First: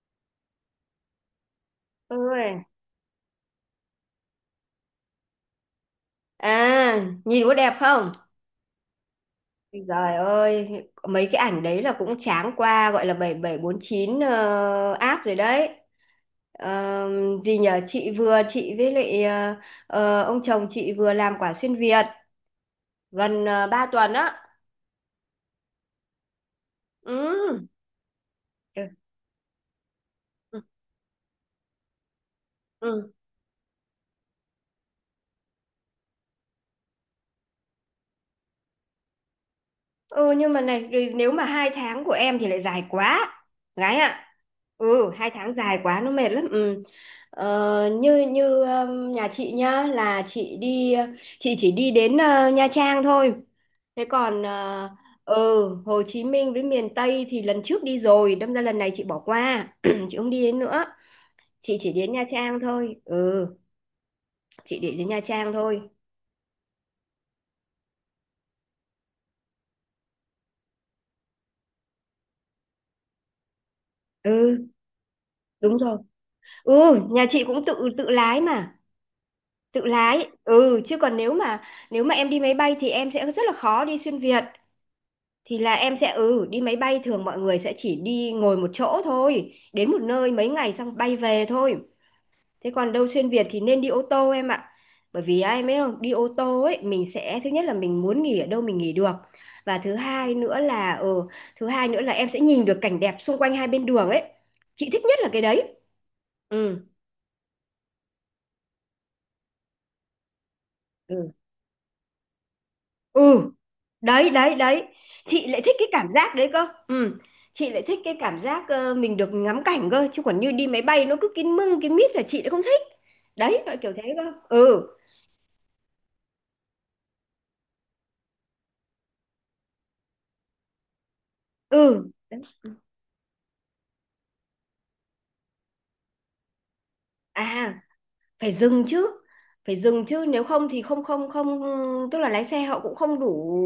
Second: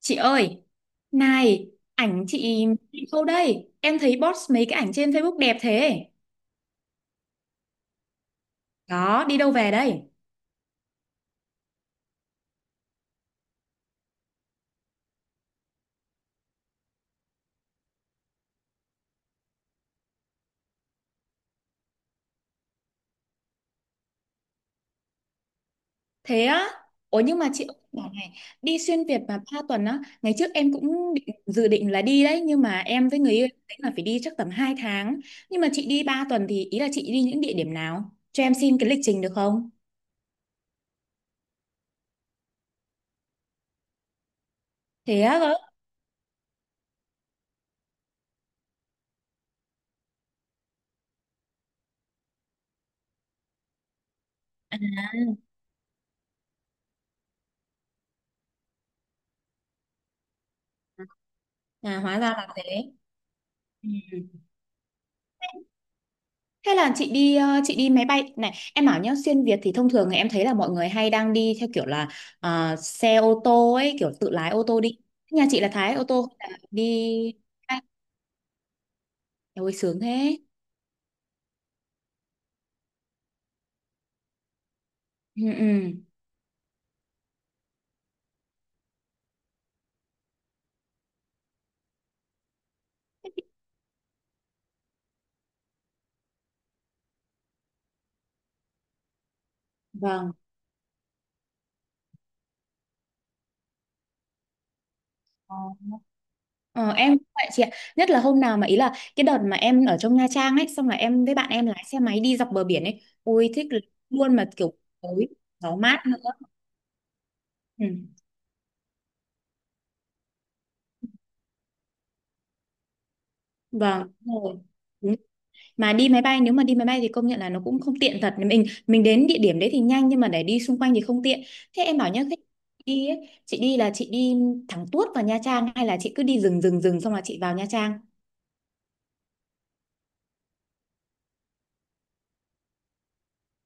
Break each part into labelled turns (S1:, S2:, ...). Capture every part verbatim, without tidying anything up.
S1: Chị ơi, này, ảnh
S2: Ôi.
S1: chị chị đâu đây? Em thấy post mấy cái ảnh trên Facebook đẹp thế.
S2: À, nhìn có đẹp không?
S1: Đó, đi đâu về
S2: Ôi
S1: đây?
S2: Giời ơi, mấy cái ảnh đấy là cũng tráng qua gọi là bảy bốn bảy chín ờ, app rồi đấy. Ờ, gì nhờ chị vừa chị với lại ờ, ờ, ông chồng chị vừa làm quả xuyên Việt gần uh, ba tuần á.
S1: Thế á? Ủa nhưng mà chị
S2: Ừ.
S1: ơi, bảo này, đi
S2: Ừ.
S1: xuyên Việt mà ba tuần á, ngày trước em cũng định, dự định là đi đấy, nhưng mà em
S2: Ừ.
S1: với người yêu em tính là phải đi chắc tầm hai tháng. Nhưng mà chị đi ba tuần thì ý là chị đi những địa điểm nào? Cho em xin cái lịch trình được không?
S2: Ừ, nhưng mà này cái- nếu mà hai tháng của em thì lại dài quá, gái ạ. Ừ,
S1: Thế
S2: hai
S1: á
S2: tháng
S1: cơ?
S2: dài quá, nó mệt lắm, ừ. ờ, như như um, Nhà chị nhá, là chị đi, chị chỉ đi đến ờ, Nha Trang thôi. thế còn ờ,
S1: À,
S2: ừ, Hồ Chí Minh với miền Tây thì lần trước đi rồi, đâm ra lần này chị bỏ qua, chị không đi đến nữa, chị chỉ
S1: à
S2: đến
S1: hóa
S2: Nha
S1: ra là
S2: Trang
S1: thế.
S2: thôi. Ừ,
S1: Ừ.
S2: chị để đến Nha Trang thôi.
S1: Hay là chị đi ờ, chị đi máy bay, này em bảo nhá, xuyên Việt thì thông thường thì em thấy là mọi người hay đang đi theo kiểu là ờ, xe ô tô ấy, kiểu tự lái ô
S2: Ừ,
S1: tô đi. Nhà chị là
S2: đúng
S1: Thái
S2: rồi.
S1: ô tô hay là
S2: Ừ, nhà
S1: đi?
S2: chị cũng tự
S1: Ai?
S2: tự lái mà.
S1: Ôi
S2: Tự
S1: sướng
S2: lái,
S1: thế.
S2: ừ. Chứ còn nếu mà nếu mà em đi máy bay thì em sẽ rất là khó đi xuyên Việt.
S1: Ừ,
S2: Thì là em
S1: ừ.
S2: sẽ, ừ, đi máy bay thường mọi người sẽ chỉ đi ngồi một chỗ thôi, đến một nơi mấy ngày xong bay về thôi. Thế còn đâu xuyên Việt thì nên đi ô tô em ạ, bởi vì ai biết không, đi ô tô ấy mình sẽ thứ nhất là mình muốn nghỉ ở đâu mình nghỉ được, và thứ
S1: Vâng.
S2: hai nữa là, ừ, thứ hai nữa là em sẽ nhìn được cảnh đẹp xung quanh hai bên đường ấy. Chị thích nhất là cái
S1: Ờ,
S2: đấy. Ừ.
S1: ờ, em cũng vậy chị ạ, nhất là hôm nào mà, ý là cái đợt mà em ở trong Nha Trang ấy, xong là em
S2: Ừ.
S1: với bạn em lái xe máy đi dọc bờ biển ấy,
S2: Ừ.
S1: ôi thích
S2: Đấy
S1: luôn. Mà
S2: đấy
S1: kiểu
S2: đấy.
S1: tối,
S2: Chị lại thích
S1: gió
S2: cái
S1: mát
S2: cảm
S1: nữa.
S2: giác đấy cơ, ừ. Chị lại
S1: Ừ.
S2: thích cái cảm giác, ờ, mình được ngắm cảnh cơ, chứ còn như đi máy bay nó cứ kín mưng kín mít là chị lại không thích. Đấy, loại kiểu
S1: Vâng,
S2: thế cơ,
S1: đúng rồi.
S2: ừ.
S1: Đúng, mà đi máy bay, nếu mà đi máy bay thì công nhận là nó cũng không tiện thật. Mình mình đến địa điểm đấy thì nhanh nhưng mà để đi xung quanh thì không tiện. Thế em
S2: Ừ.
S1: bảo nhá, khi
S2: Đấy.
S1: đi ấy, chị đi là chị đi thẳng tuốt vào Nha Trang hay là chị cứ đi rừng rừng rừng xong là chị vào Nha
S2: À,
S1: Trang?
S2: phải dừng chứ. Phải dừng chứ, nếu không thì không không không, tức là lái xe họ cũng không đủ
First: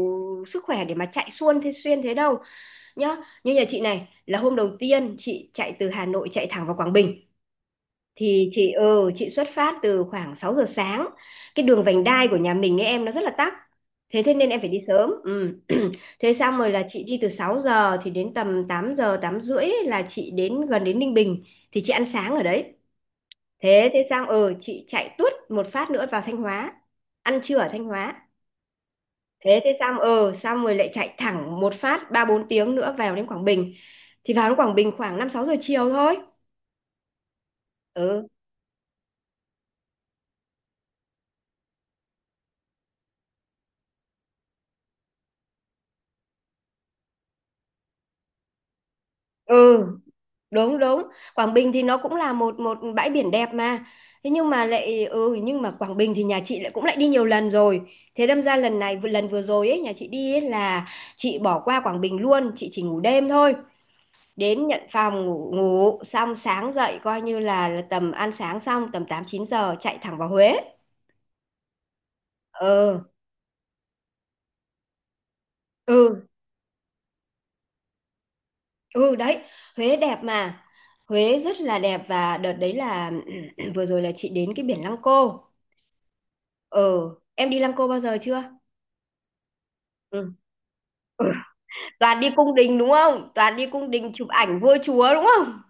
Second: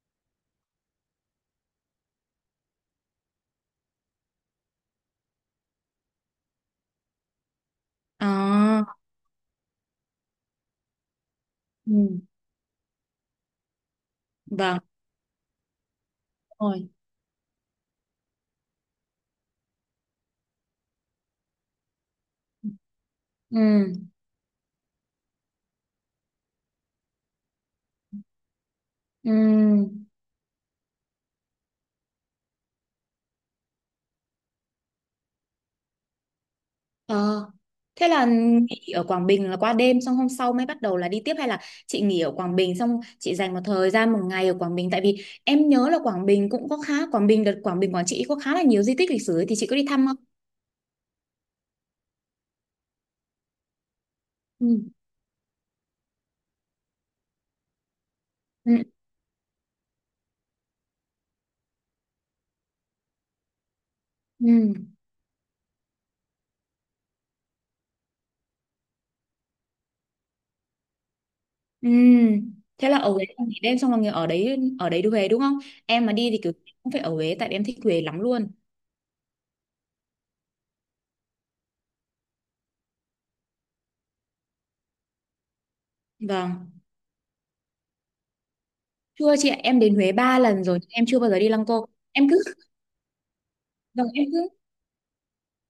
S2: sức khỏe để mà chạy xuôn thế xuyên thế đâu nhá. Như nhà chị này là hôm đầu tiên chị chạy từ Hà Nội chạy thẳng vào Quảng Bình, thì chị,
S1: À.
S2: ừ, chị xuất phát từ khoảng sáu giờ sáng. Cái đường vành
S1: Ừ.
S2: đai của nhà mình ấy em, nó rất là tắc, thế thế nên em phải đi
S1: Vâng,
S2: sớm, ừ. Thế xong
S1: đúng
S2: rồi là
S1: rồi.
S2: chị đi từ sáu giờ thì đến tầm tám giờ tám rưỡi ấy là chị đến gần đến Ninh Bình, thì chị ăn sáng ở đấy.
S1: Ừ.
S2: Thế thế xong, ừ, chị chạy tuốt một phát nữa vào Thanh Hóa, ăn trưa ở Thanh Hóa.
S1: Ừ.
S2: Thế thế xong, ừ, xong rồi lại chạy thẳng một phát ba bốn tiếng nữa vào đến Quảng Bình. Thì vào đến Quảng Bình khoảng năm sáu giờ chiều thôi.
S1: Ờ. Thế
S2: Ừ.
S1: là nghỉ ở Quảng Bình là qua đêm, xong hôm sau mới bắt đầu là đi tiếp, hay là chị nghỉ ở Quảng Bình xong chị dành một thời gian, một ngày ở Quảng Bình, tại vì em nhớ là Quảng Bình cũng có khá, Quảng Bình đợt Quảng Bình Quảng Trị có khá là nhiều di tích lịch sử ấy, thì chị có
S2: Ừ,
S1: đi thăm không?
S2: đúng đúng. Quảng Bình thì nó cũng là một một bãi biển đẹp mà. Thế nhưng mà
S1: Ừ.
S2: lại, ừ, nhưng mà Quảng Bình thì nhà chị lại cũng lại đi nhiều lần rồi, thế đâm ra
S1: Ừ.
S2: lần này, lần vừa rồi ấy nhà chị đi ấy là chị bỏ qua Quảng Bình luôn, chị chỉ ngủ đêm thôi, đến
S1: Ừ.
S2: nhận phòng ngủ, ngủ xong sáng dậy coi như là, là tầm ăn sáng xong tầm tám chín giờ chạy thẳng vào Huế.
S1: Ừ. Thế là
S2: Ừ.
S1: ở Huế em nghỉ đêm xong là nghỉ ở đấy, ở đấy đi Huế đúng không? Em mà
S2: Ừ.
S1: đi thì kiểu cũng phải ở Huế, tại vì em thích Huế lắm luôn.
S2: Ừ, đấy. Huế đẹp mà. Huế rất là đẹp. Và đợt đấy là, vừa rồi là chị đến cái biển Lăng Cô,
S1: Vâng.
S2: ừ. Em đi Lăng Cô bao giờ chưa?
S1: Chưa chị ạ, em đến Huế
S2: Ừ.
S1: ba lần rồi, em chưa bao giờ đi Lăng Cô.
S2: Toàn đi
S1: Em cứ,
S2: cung đình đúng không? Toàn đi cung
S1: vâng,
S2: đình
S1: em
S2: chụp
S1: cứ,
S2: ảnh vua chúa đúng không?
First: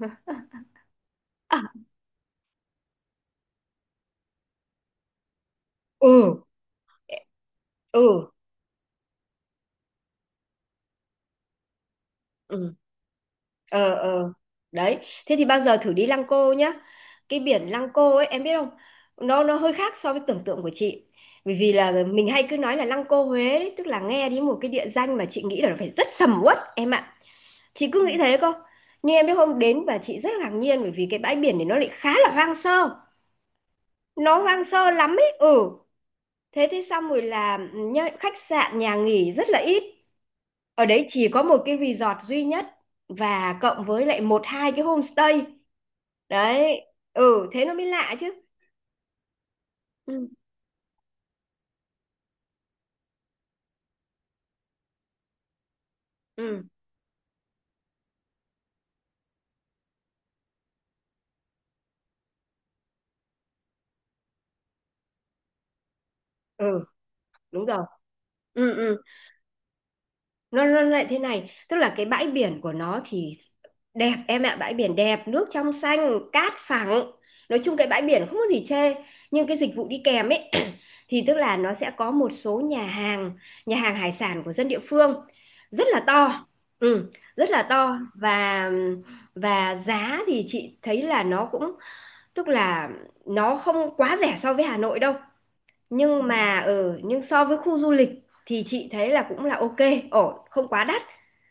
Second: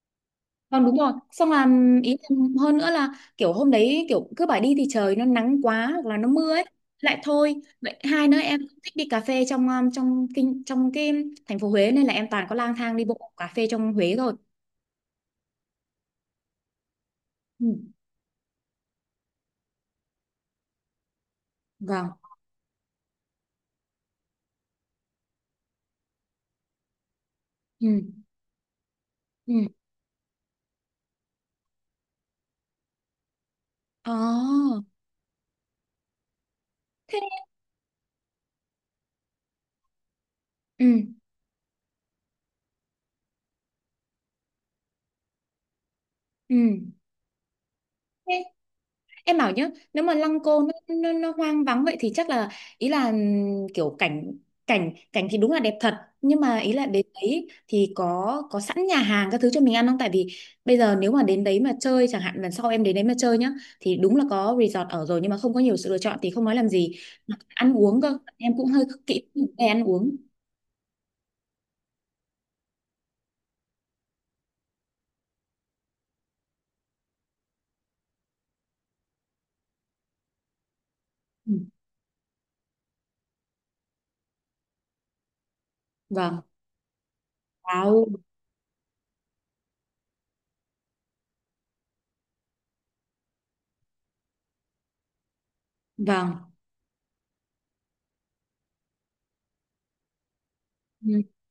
S1: vâng, đúng rồi. Xong là, ý em hơn nữa là, kiểu hôm đấy kiểu cứ bảo đi thì trời nó nắng quá hoặc là nó
S2: Ừ.
S1: mưa ấy, lại thôi. Vậy hai
S2: Ừ.
S1: nữa em thích đi cà phê trong um, trong kinh, trong cái thành phố Huế, nên là em toàn có
S2: Ừ.
S1: lang thang đi bộ cà phê trong
S2: Ờ
S1: Huế
S2: ờ.
S1: rồi.
S2: Đấy. Thế thì bao giờ thử đi Lăng Cô nhá. Cái
S1: Ừ.
S2: biển Lăng Cô ấy em biết không, nó nó hơi khác so với tưởng tượng của chị. Bởi vì là
S1: Vâng.
S2: mình hay cứ nói là Lăng Cô Huế đấy, tức là nghe đến một cái địa danh mà chị nghĩ là nó phải rất sầm uất em ạ. Chị cứ,
S1: Ừ.
S2: ừ, nghĩ thế cơ. Nhưng em biết
S1: Ừ.
S2: không, đến và chị rất ngạc nhiên bởi vì cái bãi biển này nó lại khá là hoang sơ. Nó hoang
S1: Ồ.
S2: sơ lắm ấy, ừ. Thế thì xong
S1: Thế.
S2: rồi là nhá, khách sạn, nhà nghỉ rất là ít.
S1: Ừ.
S2: Ở đấy chỉ có một cái resort duy nhất, và cộng với lại một hai cái homestay.
S1: Ừ.
S2: Đấy. Ừ, thế nó mới lạ chứ.
S1: Thế em bảo nhá, nếu mà
S2: Ừ.
S1: Lăng Cô nó, nó, nó hoang vắng vậy thì chắc là, ý là ừm, kiểu cảnh, cảnh cảnh thì đúng là đẹp thật, nhưng mà
S2: Ừ,
S1: ý là đến đấy thì có có sẵn nhà hàng các thứ cho mình ăn không? Tại vì bây giờ nếu mà đến đấy mà chơi, chẳng hạn lần sau em đến đấy mà chơi nhá, thì đúng là có resort ở rồi nhưng mà không có nhiều sự lựa chọn thì không nói làm
S2: Ừ,
S1: gì.
S2: đúng
S1: Ăn
S2: rồi.
S1: uống cơ em cũng
S2: Ừ.
S1: hơi
S2: Ừ.
S1: kỹ về ăn uống.
S2: nó nó lại thế này, tức là cái bãi biển của nó thì đẹp em ạ, bãi biển đẹp, nước trong xanh, cát phẳng, nói chung cái bãi biển không có gì chê. Nhưng cái dịch vụ đi kèm ấy, thì tức
S1: Ừ.
S2: là nó sẽ có một số nhà hàng, nhà hàng hải sản của dân địa phương, rất là
S1: Vâng.
S2: to. Ừ, rất là to.
S1: Wow.
S2: và và giá thì chị thấy là nó cũng, tức là nó không quá rẻ so với Hà Nội đâu, nhưng
S1: Vâng.
S2: mà ở, ừ, nhưng so với khu du lịch thì chị thấy là cũng là ok, ổn, không quá đắt.
S1: Ừ.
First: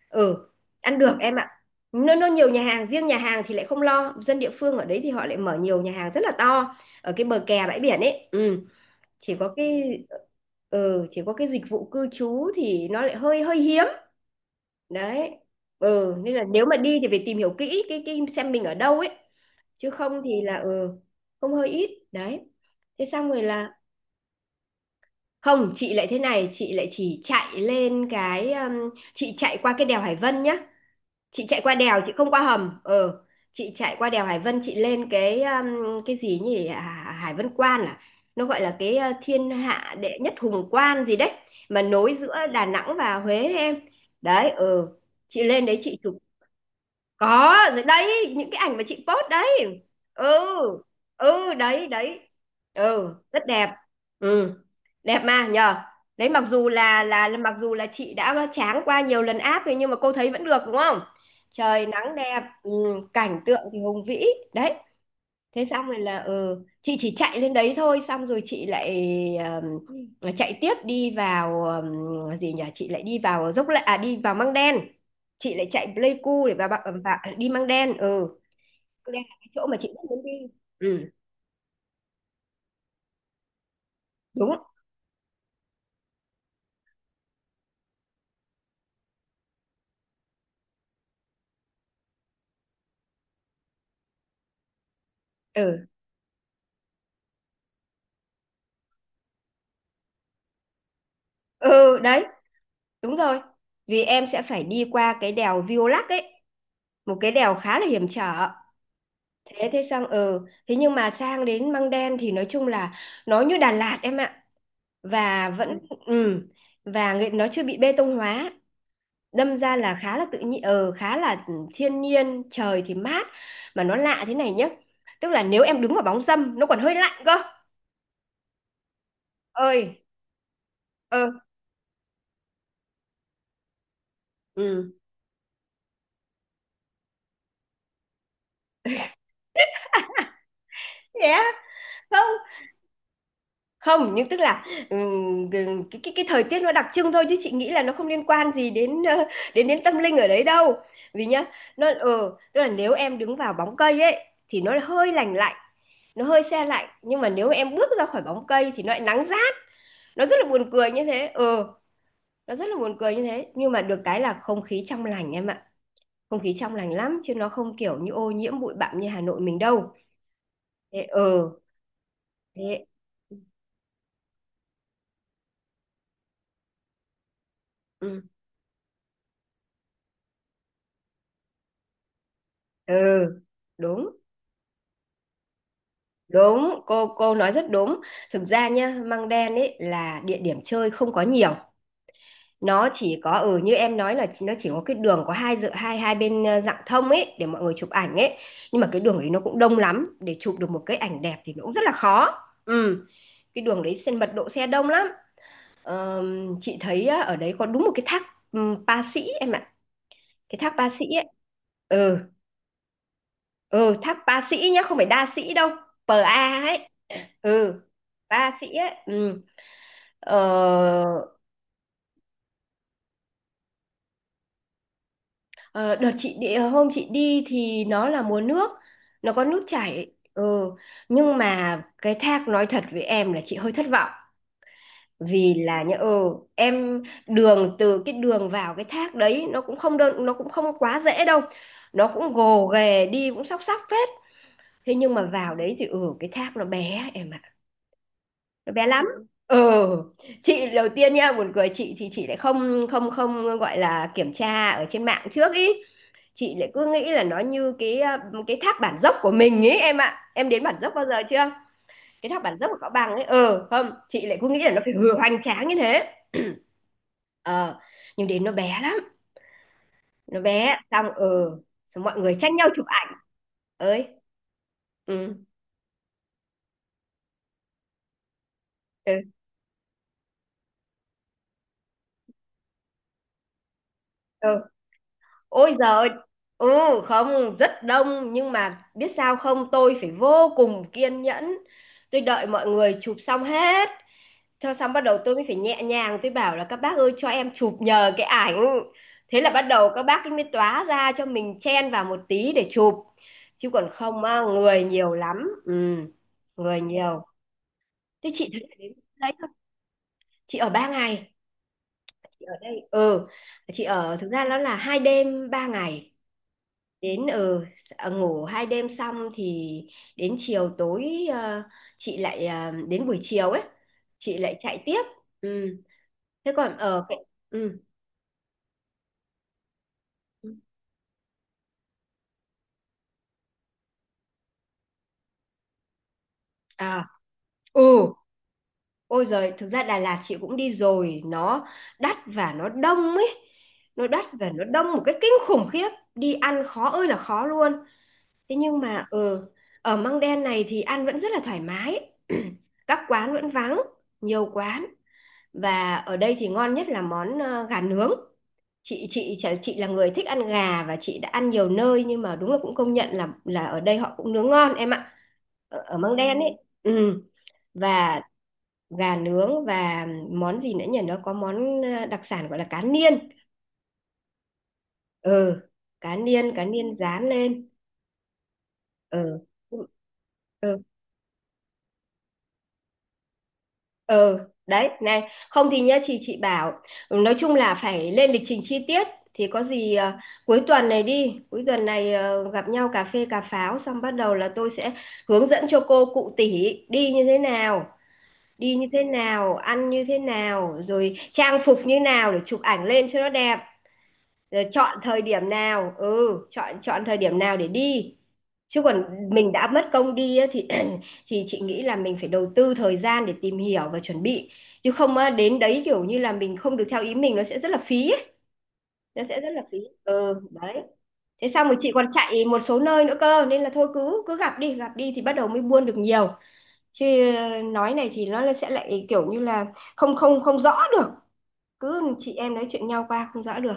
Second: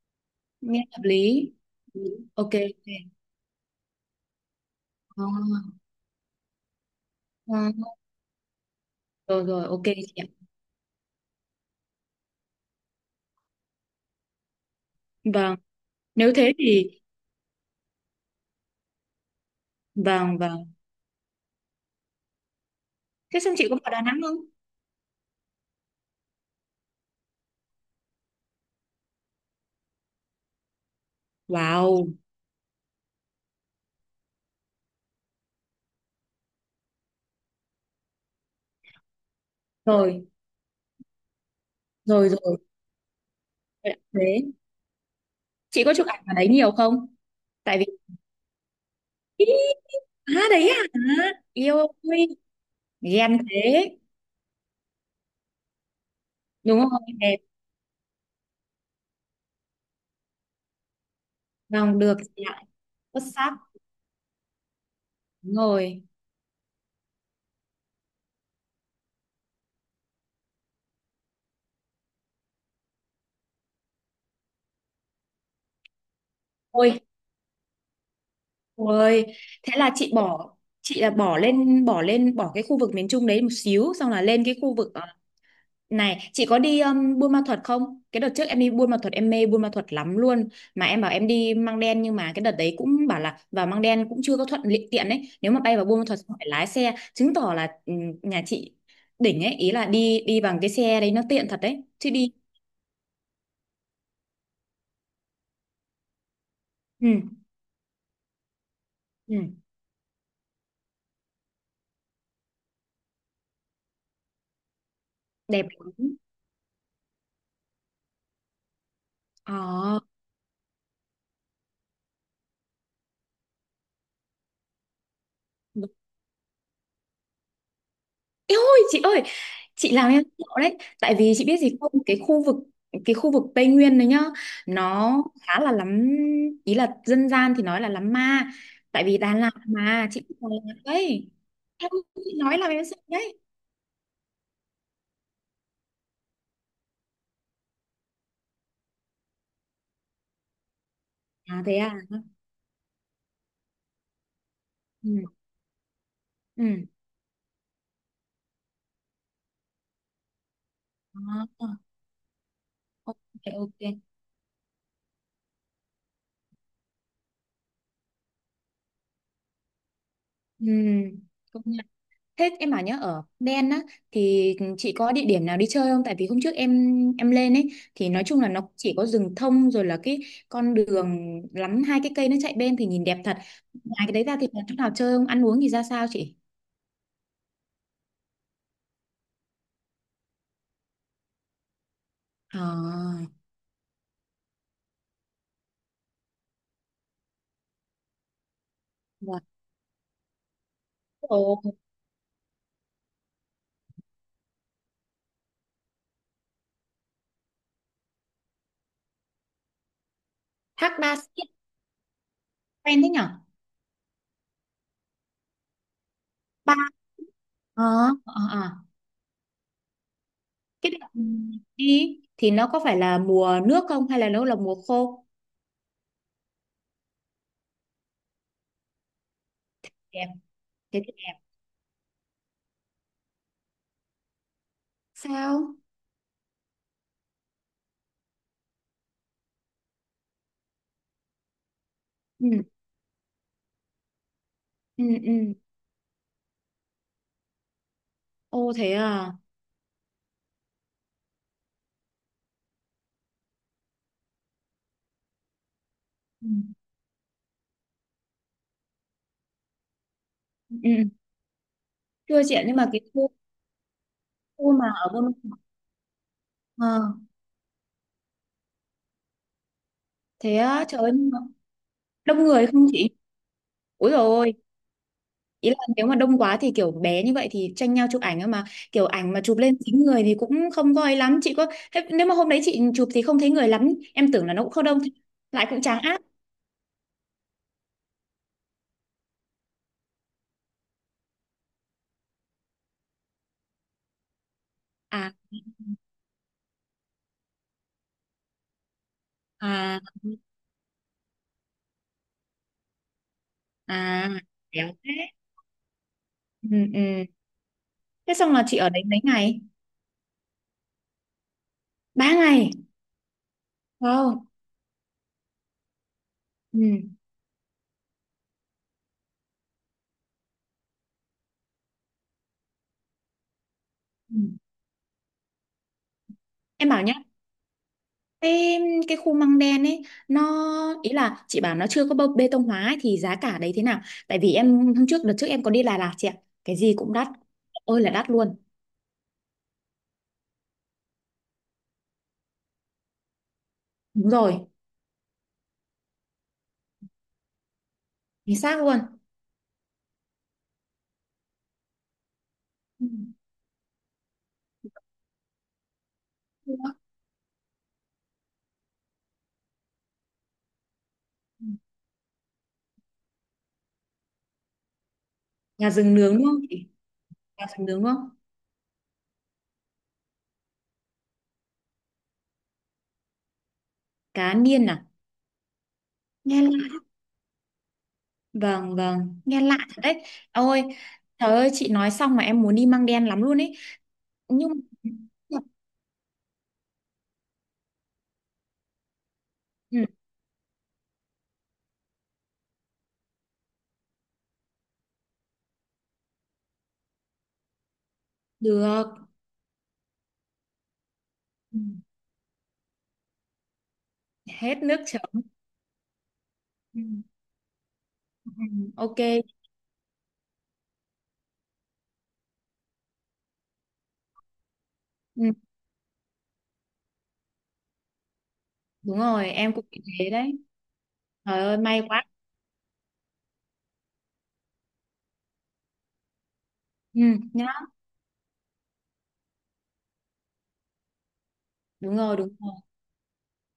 S2: Ừ,
S1: Nghe
S2: ăn
S1: hợp
S2: được em ạ.
S1: lý. Ừ.
S2: Nó nó nhiều
S1: Ok,
S2: nhà hàng, riêng
S1: ok.
S2: nhà hàng thì lại không lo, dân địa phương ở đấy thì
S1: Ờ,
S2: họ lại mở nhiều nhà hàng rất là to ở cái bờ
S1: ờ,
S2: kè bãi
S1: ờ,
S2: biển ấy, ừ. Chỉ
S1: rồi,
S2: có
S1: rồi, ok
S2: cái,
S1: chị.
S2: ừ, chỉ có cái dịch vụ cư trú thì nó lại hơi hơi hiếm, đấy.
S1: Vâng,
S2: Ừ,
S1: nếu
S2: nên là
S1: thế
S2: nếu mà
S1: thì
S2: đi thì phải tìm hiểu kỹ cái cái xem mình ở đâu ấy, chứ không
S1: vâng,
S2: thì là,
S1: vâng.
S2: ừ, không, hơi ít đấy. Thế xong
S1: Thế
S2: rồi
S1: xong chị có
S2: là,
S1: vào Đà Nẵng không?
S2: không, chị lại thế này, chị lại chỉ chạy lên cái, um, chị chạy qua cái đèo Hải Vân nhá. Chị chạy qua đèo, chị
S1: Wow,
S2: không qua hầm, ờ. Chị chạy qua đèo Hải Vân, chị lên cái, um, cái gì nhỉ, à, Hải Vân Quan, à. Nó gọi là cái, uh, thiên hạ đệ
S1: rồi,
S2: nhất hùng quan gì đấy, mà nối
S1: rồi,
S2: giữa
S1: rồi.
S2: Đà Nẵng và Huế ấy em.
S1: Vậy là Thế
S2: Đấy, ờ. Chị lên đấy
S1: chị có
S2: chị,
S1: chụp ảnh ở đấy nhiều không?
S2: có
S1: Tại
S2: rồi
S1: vì,
S2: đấy, những cái ảnh mà chị post
S1: ý,
S2: đấy. Ừ.
S1: à đấy à,
S2: Ừ,
S1: yêu
S2: đấy đấy.
S1: ơi,
S2: Ừ,
S1: ghen
S2: rất
S1: thế.
S2: đẹp. Ừ, đẹp mà nhờ. Đấy, mặc dù
S1: Đúng rồi,
S2: là là
S1: đẹp.
S2: là- mặc dù là chị đã tráng qua nhiều lần áp rồi nhưng mà cô thấy vẫn được đúng không. Trời
S1: Vâng,
S2: nắng
S1: được
S2: đẹp,
S1: chị ạ.
S2: ừ,
S1: Xuất
S2: cảnh
S1: sắc.
S2: tượng thì hùng vĩ, đấy.
S1: Đúng
S2: Thế xong rồi
S1: rồi.
S2: là, ừ, chị chỉ chạy lên đấy thôi, xong rồi chị lại, ờm, chạy tiếp đi vào, ờm, gì nhỉ, chị lại đi vào dốc lại, à, đi vào Măng Đen. Chị lại chạy Pleiku để vào, vào,
S1: Ôi,
S2: vào đi Măng Đen, ừ. Măng Đen
S1: ôi.
S2: là cái chỗ
S1: Thế
S2: mà chị
S1: là
S2: rất
S1: chị
S2: muốn đi.
S1: bỏ chị là
S2: Ừ.
S1: bỏ lên, bỏ lên, bỏ cái khu vực miền Trung đấy một xíu, xong là lên
S2: Đúng.
S1: cái khu vực ờ. Này, chị có đi um, Buôn Ma Thuột không? Cái đợt trước em đi Buôn Ma Thuột em mê Buôn Ma Thuột lắm luôn. Mà em bảo em đi Măng Đen nhưng mà cái đợt đấy cũng bảo là vào Măng Đen cũng chưa có thuận li- tiện ấy. Nếu mà bay vào
S2: Ừ.
S1: Buôn Ma Thuột phải lái xe, chứng tỏ là ừm, nhà chị đỉnh ấy, ý là đi, đi bằng cái xe đấy nó tiện thật đấy.
S2: Ừ.
S1: Chứ
S2: Đấy,
S1: đi
S2: đúng rồi. Vì em sẽ phải đi qua cái đèo Violac ấy, một
S1: ừ,
S2: cái đèo khá là hiểm trở.
S1: ừ,
S2: Thế thế xong, ừ, thế nhưng mà sang đến Măng Đen thì nói chung là nó như Đà Lạt em ạ. Và
S1: đẹp
S2: vẫn,
S1: lắm.
S2: ừ, và nghệ- nó chưa bị bê tông hóa, đâm ra là
S1: Ờ.
S2: khá là tự nhiên, ờ, khá là thiên nhiên, trời thì mát. Mà nó lạ thế này nhá, tức là nếu em đứng vào bóng râm nó còn hơi lạnh cơ.
S1: Ê ôi chị ơi, chị
S2: Ơi,
S1: làm em sợ đấy, tại
S2: ờ.
S1: vì chị biết gì không, cái khu vực cái khu vực Tây Nguyên đấy nhá,
S2: Ừ,
S1: nó khá là lắm, ý là dân gian thì nói là lắm ma, tại vì Đà Lạt mà chị cũng Đà Lạt
S2: thế
S1: đấy,
S2: á?
S1: em chị
S2: Không,
S1: nói là em sợ đấy.
S2: không nhưng tức là, ừm, cái cái cái thời tiết nó đặc trưng thôi, chứ chị nghĩ là nó không liên quan gì đến, ờ, đến đến tâm linh ở đấy đâu. Vì nhá,
S1: À, thế
S2: nó
S1: à.
S2: ờ, tức là nếu em đứng vào bóng cây ấy thì nó hơi
S1: Ừ,
S2: lành lạnh, nó hơi se
S1: ừ.
S2: lạnh, nhưng mà nếu em bước ra khỏi bóng cây thì nó lại nắng rát. Nó rất là buồn cười như thế,
S1: À,
S2: ờ. Nó rất là buồn
S1: ok,
S2: cười như thế, nhưng
S1: ok.
S2: mà được cái là không khí trong lành em ạ. Không khí trong lành lắm, chứ nó không kiểu như ô nhiễm bụi bặm như Hà Nội mình đâu.
S1: Ừ.
S2: Thế, ờ.
S1: Công nhận. Thế em bảo
S2: Thế.
S1: nhá, ở Đen á thì chị có địa điểm nào đi chơi không? Tại vì hôm trước em em lên ấy thì
S2: Ừ.
S1: nói chung là nó chỉ có rừng thông, rồi là cái con đường lắm hai cái cây nó chạy bên thì nhìn đẹp thật.
S2: Ừ,
S1: Ngoài
S2: đúng
S1: cái đấy ra thì còn chỗ nào chơi không? Ăn uống thì ra sao chị?
S2: đúng, cô cô nói rất đúng. Thực ra nhá, Măng Đen ấy là địa điểm chơi không có nhiều. Nó chỉ
S1: À,
S2: có, ừ, như em nói là chỉ- nó chỉ có cái đường có hai dự hai hai bên, ờ, rạng thông ấy để mọi người chụp ảnh ấy, nhưng mà cái đường ấy nó
S1: dạ.
S2: cũng đông lắm, để chụp được một cái ảnh đẹp
S1: Ồ,
S2: thì nó cũng rất là khó. Ừ, cái đường đấy xe, mật độ xe đông lắm. Ờ, chị thấy á, ở đấy có đúng một cái thác, um, Pa Sĩ em ạ, cái thác Pa
S1: thác
S2: Sĩ
S1: Ba
S2: ấy.
S1: Sĩ
S2: Ừ.
S1: quen thế nhở?
S2: Ừ, thác Pa Sĩ nhá, không phải đa sĩ đâu, pê a
S1: Ba.
S2: ấy. Ừ,
S1: ờ ờ
S2: ba
S1: ờ.
S2: sĩ ấy, ừ.
S1: Cái
S2: ờ,
S1: đợt đi thì nó có phải là mùa nước không hay là nó là mùa khô?
S2: ờ, đợt chị đi, hôm chị đi thì nó là mùa nước, nó có nước chảy.
S1: Đẹp,
S2: Ừ,
S1: thế thì đẹp.
S2: nhưng mà cái thác, nói thật với em là chị hơi thất vọng. Vì
S1: Sao?
S2: là nhỡ ừ, em đường, từ cái đường vào cái thác đấy nó cũng không đơn, nó cũng không quá dễ đâu, nó cũng
S1: Ừ,
S2: gồ ghề, đi cũng sóc sóc phết. Thế
S1: ừ,
S2: nhưng mà
S1: ừ.
S2: vào đấy thì ừ, cái thác nó bé em ạ,
S1: Ô
S2: bé
S1: thế
S2: lắm.
S1: à.
S2: Ừ, chị đầu tiên nha, buồn cười, chị thì chị lại không không không gọi là kiểm tra ở trên mạng trước ý.
S1: Ừ.
S2: Chị lại cứ nghĩ là nó như cái ờ, cái tháp bản dốc của mình ấy em ạ, em đến bản
S1: Ừ.
S2: dốc bao giờ
S1: Ừ.
S2: chưa? Cái tháp
S1: Thưa chị
S2: bản
S1: ạ,
S2: dốc ở
S1: nhưng mà
S2: Cao
S1: cái
S2: Bằng ấy,
S1: khu,
S2: ừ không, chị lại cứ nghĩ là
S1: khu
S2: nó
S1: mà
S2: phải
S1: ở
S2: vừa
S1: Buôn Ma
S2: hoành
S1: Thuột-
S2: tráng như thế.
S1: ờ,
S2: Ờ, nhưng đến nó bé lắm, nó
S1: thế
S2: bé,
S1: á, trời
S2: xong
S1: ơi, nhưng mà
S2: ừ, xong mọi người
S1: đông
S2: tranh
S1: người
S2: nhau chụp
S1: không chị?
S2: ảnh. Ơi,
S1: Úi dồi ôi,
S2: ừ,
S1: ý là nếu mà đông quá thì kiểu bé như vậy thì tranh nhau chụp ảnh ấy mà, kiểu
S2: ừ,
S1: ảnh mà chụp lên chính người thì cũng không voi lắm, chị có thế, nếu mà hôm đấy chị chụp thì không thấy người lắm, em tưởng là nó
S2: ừ.
S1: cũng không đông, lại
S2: Ôi
S1: cũng chán
S2: giời,
S1: áp.
S2: ừ không, rất đông nhưng mà biết sao không, tôi phải vô cùng kiên nhẫn. Tôi đợi mọi người chụp xong hết. Cho xong bắt đầu
S1: À,
S2: tôi mới phải nhẹ nhàng tôi bảo là các bác ơi cho em chụp nhờ cái ảnh. Thế là bắt đầu
S1: à,
S2: các bác ấy mới tóa ra cho mình chen vào một tí để chụp. Chứ còn
S1: à,
S2: không á, người
S1: kéo thế.
S2: nhiều lắm. Ừ, người
S1: Ừ, ừ.
S2: nhiều. Thế
S1: Thế
S2: chị
S1: xong
S2: thấy
S1: là
S2: là
S1: chị ở
S2: đến
S1: đấy mấy
S2: đấy thôi.
S1: ngày?
S2: Chị ở ba ngày.
S1: ba
S2: Chị ở
S1: ngày
S2: đây. Ừ, chị ở thực
S1: Wow.
S2: ra nó là hai đêm ba ngày,
S1: Ừ.
S2: đến ở ừ, ngủ hai đêm xong thì đến chiều tối, ờ, chị lại ờ, đến buổi chiều ấy
S1: Ừ.
S2: chị lại chạy tiếp. Ừ, thế còn
S1: Em bảo
S2: ở
S1: nhá,
S2: cái, ừ.
S1: Cái, cái khu măng đen ấy nó, ý là chị bảo nó chưa có bê bê tông hóa ấy, thì giá cả đấy thế nào? Tại vì em hôm trước đợt trước em có đi Đà Lạt chị ạ. Cái
S2: À,
S1: gì cũng đắt. Ôi là
S2: ừ,
S1: đắt luôn.
S2: ôi giời, thực ra Đà Lạt chị cũng đi rồi, nó đắt và nó đông ấy, nó đắt
S1: Đúng
S2: và
S1: rồi,
S2: nó đông một cái kinh khủng khiếp, đi ăn khó ơi là khó luôn. Thế
S1: chính xác
S2: nhưng
S1: luôn.
S2: mà ừ, ở Măng Đen này thì ăn vẫn rất là thoải mái, các
S1: Ừ.
S2: quán vẫn vắng, nhiều quán. Và ở đây thì ngon nhất là món ờ, gà nướng. Chị chị chả- chị là người thích ăn gà và chị đã ăn nhiều nơi nhưng mà đúng là cũng công nhận là là ở đây họ cũng nướng ngon em ạ, ở,
S1: Gà
S2: ở
S1: rừng
S2: Măng
S1: nướng
S2: Đen
S1: đúng
S2: ấy.
S1: không chị?
S2: Ừ.
S1: Gà rừng nướng đúng
S2: Và
S1: không?
S2: gà nướng, và món gì nữa nhỉ, nó có món ờ, đặc sản gọi là cá niên.
S1: Cá niên à?
S2: Ừ, cá niên,
S1: Nghe
S2: cá
S1: lạ.
S2: niên rán lên.
S1: Vâng
S2: Ừ,
S1: vâng, nghe lạ thật đấy.
S2: ừ,
S1: Ôi, trời ơi chị nói xong mà em muốn đi măng đen lắm luôn ấy.
S2: ừ
S1: Nhưng
S2: đấy này, không thì nhá, chị chị bảo ừ, nói chung là phải lên lịch trình chi tiết. Thì có gì
S1: ừ,
S2: à, cuối tuần này đi, cuối tuần này ờ, gặp nhau cà phê cà pháo xong bắt đầu là tôi sẽ hướng dẫn cho cô cụ tỷ đi như thế nào, đi như thế
S1: được.
S2: nào, ăn như thế nào, rồi trang
S1: Ừ.
S2: phục như nào để chụp ảnh lên cho nó đẹp, rồi
S1: Hết
S2: chọn
S1: nước
S2: thời
S1: chấm.
S2: điểm nào, ừ, chọn
S1: Ừ.
S2: chọn thời điểm nào để đi.
S1: Ừ,
S2: Chứ còn
S1: ok.
S2: mình đã mất công đi á, thì thì chị nghĩ là mình phải đầu tư thời gian để tìm hiểu và chuẩn bị. Chứ không á,
S1: Ừ.
S2: đến đấy kiểu như là mình không được theo ý mình nó sẽ rất là phí ấy.
S1: Đúng
S2: Nó sẽ
S1: rồi
S2: rất là
S1: em
S2: phí.
S1: cũng nghĩ thế
S2: Ừ
S1: đấy.
S2: đấy, thế
S1: Trời
S2: xong rồi
S1: ơi
S2: chị
S1: may
S2: còn
S1: quá.
S2: chạy một số nơi nữa cơ nên là thôi cứ cứ gặp đi gặp đi thì bắt đầu mới buôn được nhiều.
S1: Ừ,
S2: Chứ ờ,
S1: nhá.
S2: nói này thì nó sẽ lại kiểu như là không không không rõ được, cứ
S1: Đúng
S2: chị
S1: rồi, đúng
S2: em nói
S1: rồi.
S2: chuyện nhau qua không rõ được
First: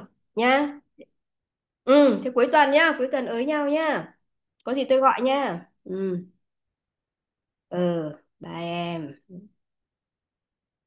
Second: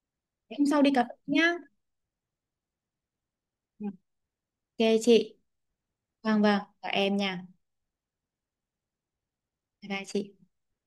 S1: Hôm
S2: nhá.
S1: sau đi cà phê nhá.
S2: Ừ, thế cuối tuần nhá, cuối tuần ới nhau
S1: Ừ,
S2: nhá. Có gì
S1: ok
S2: tôi gọi
S1: chị.
S2: nha. Ừ,
S1: Vâng vâng và em nha.
S2: ờ, bye em.
S1: Bye bye chị.